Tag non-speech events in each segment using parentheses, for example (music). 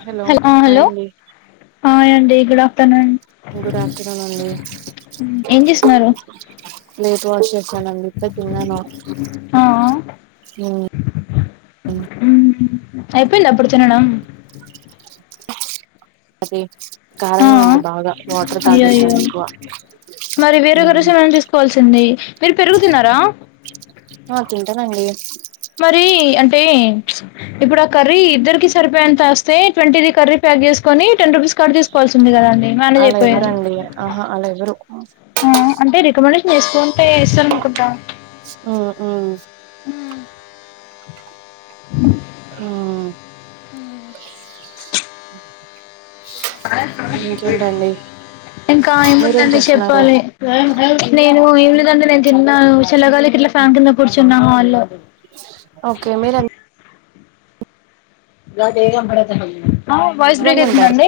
Hello హాయండి hi అండి good afternoon good afternoon అండి ఏం చేస్తున్నారు ప్లేట్ వాష్ చేస్త చల్లగైతే తినను హ్మ్ హ్మ్ అయిపోయిందా అప్పుడే తినడం అది ఆ కారంగా ఉంది బాగా వాటర్ అయ్యో అయ్యో తాగేస్తాను ఎక్కువ మరి వేరొ ఒక రసమన్నా తీసుకోవాల్సింది మీరు పెరుగు తినరా ఆ తింటాను అండి మరి అంటే ఇప్పుడు ఆ కర్రీ ఇద్దరికి సరిపోయంత వస్తే ట్వంటీది కర్రీ ప చేసుకుని టెన్ రూపీస్ కట్ తీసుకోవాల్సింది కదాండి అలా ఎవ్వరండి ఆహా అలా ఎవ్వరు అంటే రికమెండేషన్ చేసుకుంటే ఇస్తారు అనుకుంట మ్మ్ మ్మ్ ఆ అ ఆ ఇంకేంటండి ఇంకా మీరేం ఏముందండి చేస్తున్నారు చెప్పాలి నేను ఏముదంటే నేను తిన్నాను చల్లగాలికి ఇట్లా ఫ్యాన్ కింద కూర్చున్న హాల్లో ఓకే మీరు ఎంత వాయిస్ బ్రేక్ అయితుందండి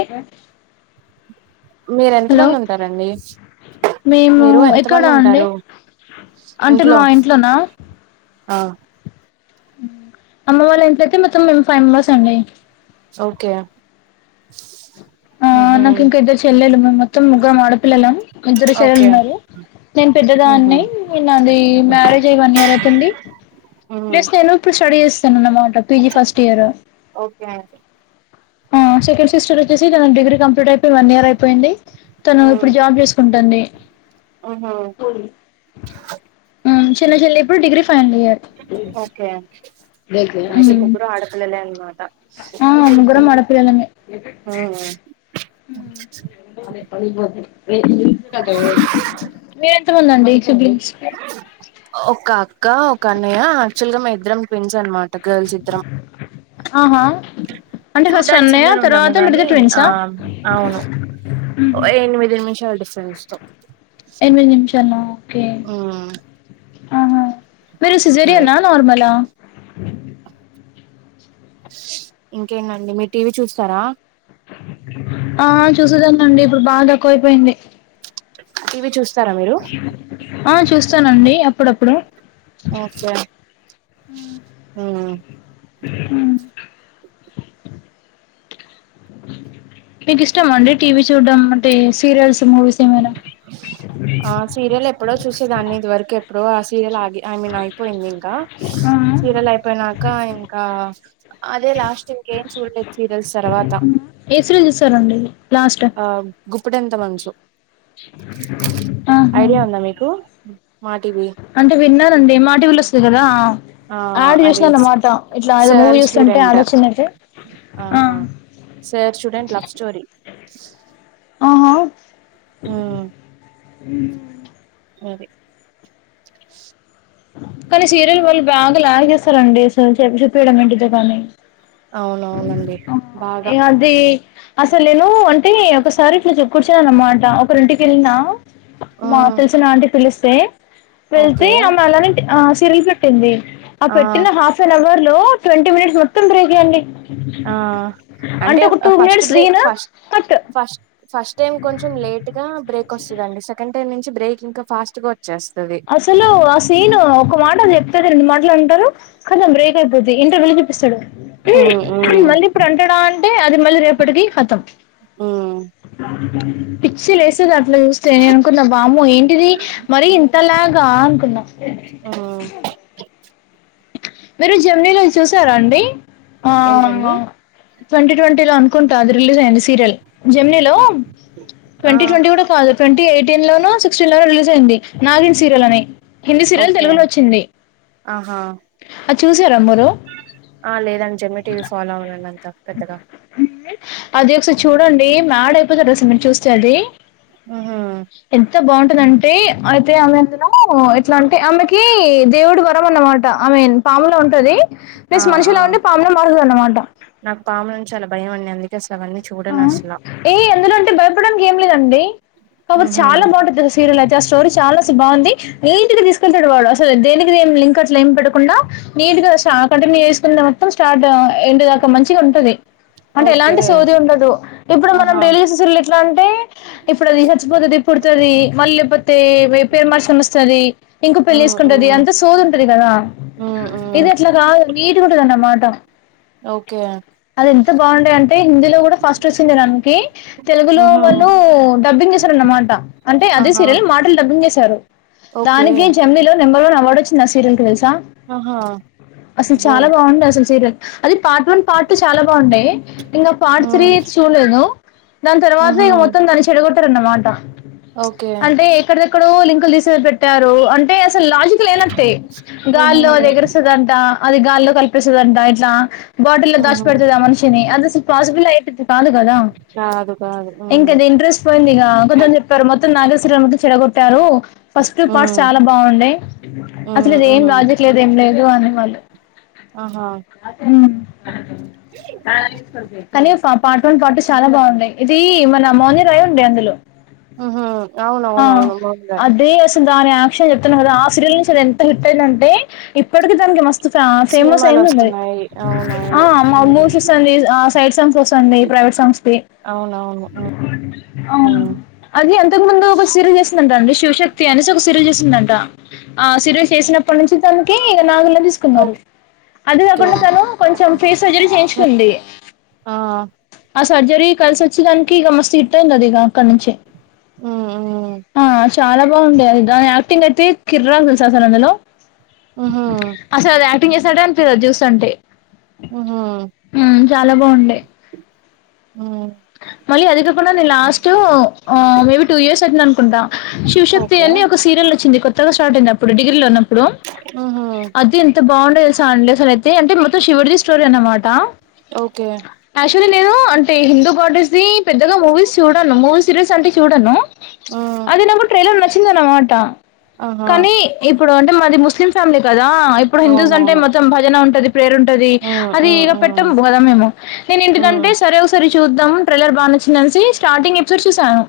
మీర ఎంత మంది ఉంటారండి మేము మీరు ఎంత ఎక్కడా మంది అండి ఉంటారు అంటే ఇంట్లో మా ఇంట్లోనా ఆ అమ్మ వాళ్ళ ఇంట్లో ఎంతయితే మొత్తం మే ఫైవ్ మెంబర్స్ అండి ఓకే ఆ మ్మ్ నాకు హ్మ్ ఇంకా ఇద్దరు చెల్లెలు మేము మొత్తం ముగ్గురం ఆడపిల్లలం ఇద్దరు చెల్లెలు ఓకే ఉన్నారు నేను పెద్దదా మ్మ్ అన్ని హ్మ్ న నా అది మ్యారేజ్ అయి వన్ ఇయర్ అవుతుంది మ్మ్ ప్లేస్ నేను ఇప్పుడు స్టడీ చేస్తానున్నమాట పీజీ ఫస్ట్ ఇయర్ ఆ సెకండ్ సిస్టర్ వచ్చసి త డిగ్రీ కంప్లీట్ అయి ఇడు వన్ ఇయర్ అయిపోయింది తను ఇప్పుడు జాబ్ చేసుకుంటాంది ఆహా చిన్న చెల్ల ఇప్పుడు డిగ్రీ ఫైనల్ ఇయర్ ఓకే మయస ఉమ్ ముగ్గురు ఆడపిలలే అమా ఆ ముగ్గురం అడ పిల్లలమే అదే పగిలి పోద్ది కదా మీరు ఎంతముంద అండి ఒక అక్క ఒక అన్నయ్య ఆక్చువల్ గా మే ఇద్దరం పెంస్ అనమాట గర్ల్స్ ఇద్దరం ఆహా అంటే ఫస్ట్ చూడ్డానికి అన్నయ్య చిమ్లనే ఉండము తర్వాత గానీ మీరిద్దరు ఆ ట్విన్సా అవును ఎనిమిది నిమిషాల డిఫరెన్స్ త ఎమిది నిమిషల ఓకే ఉమ్ ఆహా మీరు అదే సజరియనా నార్మలా ఇంకేంటండి మీ టీవీ చూస్తారా ఆ చూసదానండి ఇప్పుడు బాగా తక్కువైపోయింది టీవీ చూస్తారా మీరు ఆ చూస్తానండి అప్పుడప్పుడు ఓకే ఉ మీకు ఇష్టం అండి టీవీ చూడ్డం అంటే సీరియల్స్ మూవీస్ ఏమైనా ఆ సీరియల్ ఎప్పుడో చూసేదాన్ని ఇది వరకు ఎప్పుడో ఆ సీరియల్ ఆ ఐ మీన్ అయిపోయింది ఇంకా ఆ! సీరియల్ అయిపోయినాక ఇంకా అదే లాస్ట్ ఇకేం చూడలేదు సీరియల్స్ తర్వాత కేసరంజ చేస్తారండి (unintelligible) లాస్ట్ ఆ గుప్పుడెంత మనసు ఆహా ఐడియా ఉందా మీకు మా టీవీ అంటే విన్నారండి మాటివి ల వస్తుంది కదా ఆ ఆడ అదే చూసినా అన్నమాట ఇట్లా అది మూ సార్ చూస్తుంటే స్టూడెంట్ ఆడొచ్చిందంటే ఆహా సార్ స్టూడెంట్ లవ్ స్టోరి ఆహా మ్మ్ మ్మ్ మరి కానీ సీరియల్ వాళ్ళు బాగా లాగ్ జేస్తరండి అసలు చెబ్దిపోవడం ఏంటిదో గానీ అవునవునండి బాగా ఏ అది అసలు నేను అంటే ఒకసారి ఇట్ల చె కుర్చో అన్నమాట ఒకరింటికెళ్ళిన మా ఉమ్ తెల్సిన ఆంటి పిలిస్తే వెళ్తే ఓకే ఆమె అలానే ఆ సిరిల్ పెట్టింది ఆ పెట్టిన హాఫ్ అన్ అవర్ లో ట్వంటీ మినిట్స్ మొత్తం బ్రేకే అండి ఆ అంటే ఒక two first minutes break scene ఫస్ కట్ ఫస్ట్ ఫస్ట్ టైం కొంచెం లేట్ గా బ్రేక్ వస్తుదండి సెకండ్ టైమ్ నించి బ్రేక్ ఇంకా ఫాస్ట్ గా వచ్చేస్తది అసలు ఆ సీన్ ఒక మాట చెప్తేది రెండు మాటలంటారు కదం బ్రేక్ అయిపోద్ది ఇంటర్వెల్ చూపిస్తాడు ఉమ్ ఉమ్ మళ్ళీ ఇప్పుడంటడా అంటే అది మళ్ళీ రేపటికి కతం ఉమ్ అ పిచ్చి లేస్తది అట్ల చూస్తే నేననుకున్న వామ్మో ఏంటిది మరి లాగా అనుకున్నా ఉమ్ మీరు జమ్నీలో చూసారా అండి ఆ ఏంటండి ట్వంటీ ట్వంటీ లో అనుకుంటా అది రిలీజ్ అయింది సీరియల్ జెమినీ లో ఆ ట్వంటీ ట్వంటీ గూడా కాదు ట్వంటీ ఎయిటీన్ లో సిక్స్టీన్ లో రిలీ నాగిన్ సీరియల్ అని హిందీ సీరియల్ ఓకే తెలుగులో వచ్చింది ఆహా అది చూసారా మీరు ఆ లేదండి జమ్నీ టీ వీ ఫాలో అవనండి అంతా పెద్దగా అది ఒకసారి చూడండి మ్యాడ్ అయిపోతారు అసలు మీరు చూస్తే అది ఊహు బాగుంటుదంటే అయితే ఆమె అందులో ఎట్లా అంటే ఆమెకి దేవుడి వరం అన్నమాట మీన్ పాములో ఉంటది ఆ మీస్ మనిషిలో ఉండి పాములా మారుతదన్నమాట పామనుం చాలా భయం అండి అందుకే అసలు అవన్నీ చూడనసలా భయపడానికి ఏం లేదండి కావోతే ఉహు చాలా బాగుంటది సీరియల్ అది ఆ స్టోరీ చాలా బాగుంది నీట్గా తీసుకెళ్తాడు వాడు అస దేనికి దేనికి లింక్ అట్లేం పెడకుండా ఆ కంటిన్యు చేసుకునింది మొత్తం స్టార్ట్ ఏంటి దాకా మంచిగా ఉంటుంది అంటే ఓకే ఎలాంటి ఉండదు ఇప్పుడు మనం ఆహా డైలి చూసే సీల్ ఎట్ల అంటే ఇప్పుడు అది చచ్చిపోతుది పుడుతది మళ్ళీ పే మాషం వస్తది ఇంకో పెళ్ళి ఉమ్ ఉమ్ చేసుకుంటది అంత సోదుంటది కదా ఉమ్ ఉమ్ ఇదట్ల గాదు నీట్ కుంటదన్నమాట ఓకే అదెంత బాగుండ అంటే హిందీలో గుడ ఫస్ట్ వచ్చుండడానికి తెలుగులో ఉహు వాళ్ళు డబ్బింగ్ చేసారన్నమాట అంటే ఆహా సిరియల్ మాటలు డబ్బింగ్ చేశారు ఓకే దానికి జమ్నీలో నెంబర్ వన్ అవార్డొచ్చింది ఆ సీరియల్ ట్వైస్ ఆహా అసలు అబ్బో చాలా బాగుండే అసలు సీరియల్ అది పార్ట్ వన్ పార్ట్ టూ చాలా బాగుండయి ఇంగ పార్ట్ ఉమ్ త్రీ చూడ్లేదు దాని తర్వాత్నే ఉహు ఇగ మొత్తం దాన్ని చెడగొడట్టరన్నమాట ఓకే అంటే ఎక్కడిదెక్కడో తీసేది పెట్టారు అంటే అసలు లాజిక్ లేనట్టే ఉహు గాల్లో అది ఎగురుస్తుదంట అది గాల్లో కలిపిస్తుదంట బాటల్ లో దాష్ ఉహు పెడుతుదా మనుషిని అదసలు పాసిబిల్ అయిపుత్ కాదు గదా కాదు కాదు ఉమ్ ఇంకది ఇంట్రెస్ట్ పొయిందిగా అబద్ధం చెప్తారు నాగేశ్వర్యామికి చెడ గొట్టారు ఫస్ట్ టూ ఉమ్ పార్ట్స్ చాలా బాగుండే అసలు ఉమ్ ఇది ఏం ఉమ్ లాజిక్ లేదు ఏం లేదు అనే వాళ్ళు ఆహా ఉమ్ కానీ పార్ట్ వన్ పార్ట్ చాలా బాగున్నాయి ఇది మన మోని రాయ్ ఉండే అందులో ఊహు అవును ఆ అవును అవును మాములే అదే దాని యాక్షన్ చెప్తున్నా కదా ఆ సీరియల్ నుంచి అది ఎంత హిట్ అయిందంటే ఇప్పటిక దానికి మస్తు ఫేమస్ సినిమాలు అయింది మరి వస్తున్నాయి అవునవును ఆ మావి ఉమ్ చూస్తుంది ఆ సైట్స్ ఎమో చూసండి ప్రైవేట్ సాంగ్స్కికి (unintelligible) అవునవును ఉమ్ అది అంతకు ముందు ఒక సిరిస్ చేస్తుంది అంట అండి శివశక్తి అనేసి ఒక సిరిస్ చేసిందంట ఆ సిరిస్ చేసినప్పటి నుంచి తనకి నాగులని తీసుకున్నారు అదే ఓకే కాకుండా తను కొంచెం ఫేస్ సర్జరీ చేయించుకుంది ఆ ఆ సర్జరీ కలిసి వచ్చే దానికి ఇక మస్త్ హిట్ అయింది ఇక అక్కడ నుంచి ఉ ఊ ఆ చాలా బాగుండేయి అది దాని యాక్టింగ్ అయితే కిర్రాక్ తెలుసా అందులో ఉహా (unintelligible) ఆహ మ్మ్ చాలా బావుంటాయి హ్మ్ మళ్ళీ అదికాకుండ నే లాస్ట్ మేబి టూ ఇయర్స్ అనుకుంటాం శివశక్తి ఓకే అని ఒక సీరియల్ వచ్చింది కొత్తగా స్టార్ట్ అయిందిప్పుడు డిగ్రీలో ఉన్న ఇప్పుడు ఉహూ అది ఎంత బాగుండే తెలుసా అండి అసలు అయితే అంటే మొత్తం శివుడిది స్టోరీ అన్నమాట ఓకే యాక్చులీ నేను అంటే హిందూగాడెస్ ది పెద్దగా మూవీస్ చూడాను మూవీ సిరిస్ అంటే చూడను హ్మ్ అది నాకు ట్రైలర్ నచ్చింది అన్నమాట ఆహా కానీ ఇప్పు ఇప్పుడు అంటే మాది ముస్లిం ఫ్యామిలీ కదా ఇప్పుడు హిందూస్ అంటే అవునవును మొత్తం భజన ఉంటది ప్రేయర్ ఉంటది హ్మ్ అది హ్మ్ ఇక హ్మ్ పెట్టము కదా మేము నేను ఇంటికంటే హ్మ్ సరే ఒకసారి చూద్దాం ట్రైలర్ బాగా నచ్చిందనెసి స్టార్టింగ్ ఎపిసోడ్ చూసాను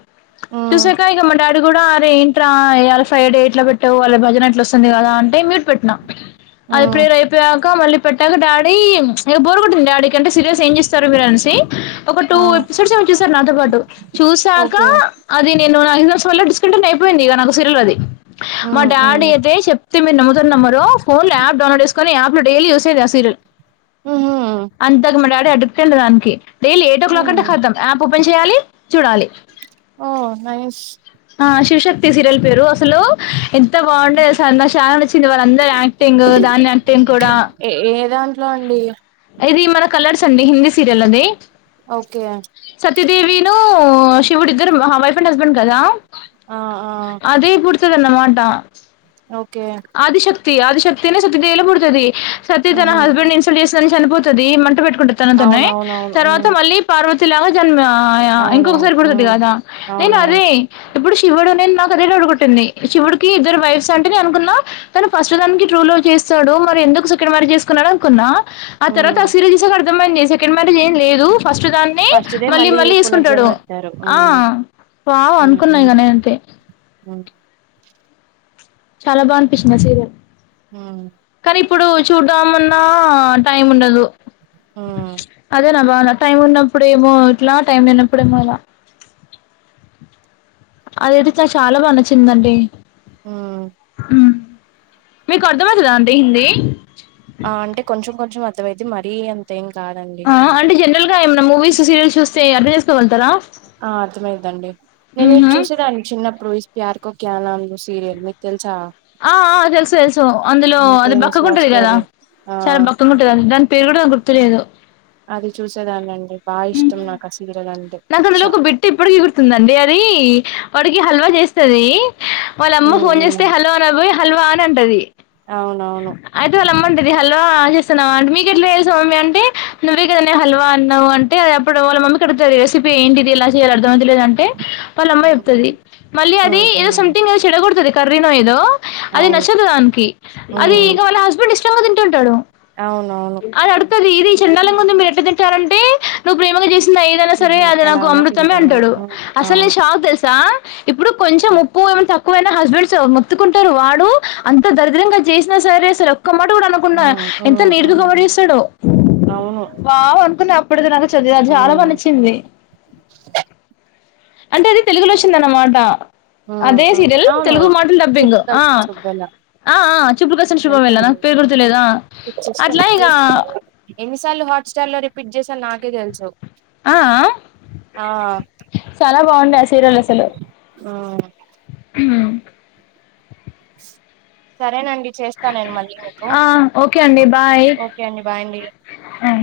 హ్మ్ చూసాక ఇక మా డాడీ కూడా అరే ఏంట్రా ఇయాలా ఫ్రైడె ఎట్లా పెట్టావు వాళ్ళ భజన ఎట్ల వస్తుంది కదా అంటే మ్యూట్ పెట్టినా అళ్ళ హ్మ్ ప్రేయర్ అయి పోయాక మళ్లి పెట్టాక డాడీఇక బోరు కొట్టింది డాడీ కంటే సీరియల్స్ ఏం చూస్తారు మీరు అనేసి ఒక టూ ఆ ఎపిసోడ్స్ ఏమో చూసారు నాతో పాటు చూసాక ఓకే అది నేను న ఐదుోస వల్ల డిస్కౌంటం అయిపోయింది ఇక నాకు సీరియల్ అది (unintelligible) మా హ్మ్ హ్మ్ డాడీ అయితే చెప్తే మీరు నమ్ముతారో నమ్మరో ఫోన్ లో యాప్ డౌన్లోడ్ చేసుకు ని ఆఫ్ లో డైలీ చూసేది ఆ సీరియల్ ఉహూ అంతకు మా డాడీ అడిక్ట్ అయిండు దానికి డైలీ ఎయిట్ ఓ క్లాక్ అంటె హ్మ్ కథం యాప్ ఓపెన్ చేయాలి చూడాలి ఓహ్ నైస్ ఆ శివశక్తి సీరియల్ పేరు అసలు ఎంత బాగుండేది సార్ నాకు సాల నచ్చింది వాళ్ళందరు యాక్టింగ్ దాన్ని యాక్టింగ్ కూడా ఇట్లా అండి ఇది మన కలర్స్ అండి హిందీ సీరియల్ అది ఓకే సతీదేవి ను శివుడు ఇద్దరు వైఫ్ అండ్ హస్బెండ్ కదా ఆ ఆ తినమాటా (unintelligible) ఓకే తి అది శక్తినే సతీ దేవి ల పుడుతది సతి తన ఉహూ హస్బెండ్ ని ఇన్సల్ట్ చేస్తుందని చనిపోతది మంట పెట్ట కొ తనతున్నాయి అవునవునవును తర్వాత హ్మ్ మళ్ళీ పార్వతిలాగా జన్మ ఆయా అవునవును ఇంకొకసారి బుడుతది హ్మ్ గాదా నేను అవునవును అదే ఇప్పుడు శివుడు నిన్నాకదే డౌట్ గొట్టింది శివుడుకి ఇద్దరు వైఫ్స్ అంటే నేన్ అనుకున్నా తను ఫస్ట్ దానికి ట్రూ లవ్ చేస్తాడు మరి ఎందుకు సెకండ్ మ్యారెజ్ జేసుకున్నాడో అనుకున్నా ఆ తర్వాత హ్మ్ ఆ సీరియల్ చూశాక అర్థమైంది సెకండ్ మ్యారేజ్ ఏం లేదు ఫస్ట్ దాన్ని ఫస్ట్‌దే మళ్ళీ మళ్ళీ ఏసుకుంటాడు పునర్జన్మ ఎత్తారు. ఆ హ్మ్. వావ్ అనుకున్నా ఇగ నేనైతే అ చాలా బా అనిపిచ్చింది ఆ సీరియల్ ఊ ఇప్పుడూ చూద్దామన్నా టైమ్ ఉండదు హ్మ్ అదే నా బాధ టైం ఉన్నప్పుడేమో ఇట్లా టైం లేనప్పుడేమో ఇలా అదైతే చా చాలా బాగా నచ్చిందండి ఊ మీకు అర్ధమైతదా అండి హిందీ ఆ అంటే కొంచెం కొంచెం అర్థమైద్ది మరీ అంతేం కాదండి. ఆ అంటే జనరల్ గా ఏమైనా మూవీస్ సీరియల్స్ చూస్తే అర్థం చేసుకోగలుతారా ఆ అర్థమైందండి నేన్ ఇ చూసేదాన్ని చిన్నప్పుడు ప్యార్కో క్యా లాంగు సిరియల్ మీక్ తెల్ ఆ ఆ తెలుసు తెలుసు అందులో హ్మ్. అది ఫేమస్ లవ్ బక్కగుంటది గదా స్టోరీ. ఆ! సరె బక్కగ ఉంటదది దాన్ పేరు గూడా గుర్తులేదు అది చూసేదాన్నండి బాగ ఇష్టం నాకస్ నాకు అందులో ఒక బిట్టు ఇప్పటికి గుర్తుంది అదీ వాడికి హల్వా జేస్తదీ వాళ్ళ అమ్మ హ్మ్. ఫోన్ హ్మ్. జేస్తే హల్వా అనబోయి హల్వా అని అంటది అవునవును ఇది హల్వా ఆ చేేస్తున్నవా అంటే మీకు ఎట్లా మమ్మీ అంటే నువ్వే కదనే హల్వా అన్నావు అంటే అది అప్పుడు ఓల్ మమ్మీకి అడుగుతది రెసిపీ ఏంటిది ఇలా చేయాలి అర్దం అయితాలేదంటే వాళ్ళ అమ్మ హ్మ్. చెప్తుది మళ్ళీ అది హ్మ్. ఏదో హ్మ్. సంథింగ్ ఏదో చెడ కొడుతది కర్రీనో ఏదో అది అవును. నచ్చదు దానికి అది హ్మ్. ఇగ వాళ్ళ హస్బెండ్ ఇష్టంగా తింటుంటాడు అవునవును తది ఇది చెండాలంగుంది మీరు ఎట్ల తింటారంటే నువ్ ప్రేమగ జేసిందై సరే నిజమే. అది ఎలా నాకు ఉన్నా అమృతమే తింటాను. అంటాడు హ్మ్. అసల్ అవును. నేన్ షాక్ దెలుసా ఇప్పుడు కొంచెం హ్మ్. ఉప్పూ ఏమన తక్ కువైనా హస్బెండ్స్ మొత్తుకుంటరు వాడు అంత దరిద్రంగా జేసినా సరే అసలు క్క మాట గూడా అనుకుండా హ్మ్. ఎంత హ్మ్. నీటిగా కవర్ హ్మ్. జేస్సడో అవును. వావ్ అనుకున్నా అప్పుడుది నాకు చది అది చాలా బా హ్మ్. నచ్చింది అంటే అది తెలుగులో తిందనమాట హ్మ్ అదే హ్మ్ సీరియల్ అవును తెలుగు మోడల్ డబ్బింగ్ చూపులు ఆ కలిసిన చువ్వెల ఆ ఆ చూపులు కలిసిన శుభవేళ తెలుసండి. నాకు పేరు గుర్తులేదు ఆ అట్లా ఇగా టల్లు హాట్స్టార్ లో రిపీట్ జేసా నాకే తెలుసు ఆ ఆ ఆ చాలా బాగుండే ఆ సీరియల్ అసలు ఉమ్. ఊ సరేనండి ఇ చేస్తా నేను మళ్ళీ మీకూ ఆ ఓకే అండి బాయ్ ఓకే అండి బాయ్ అండి ఆ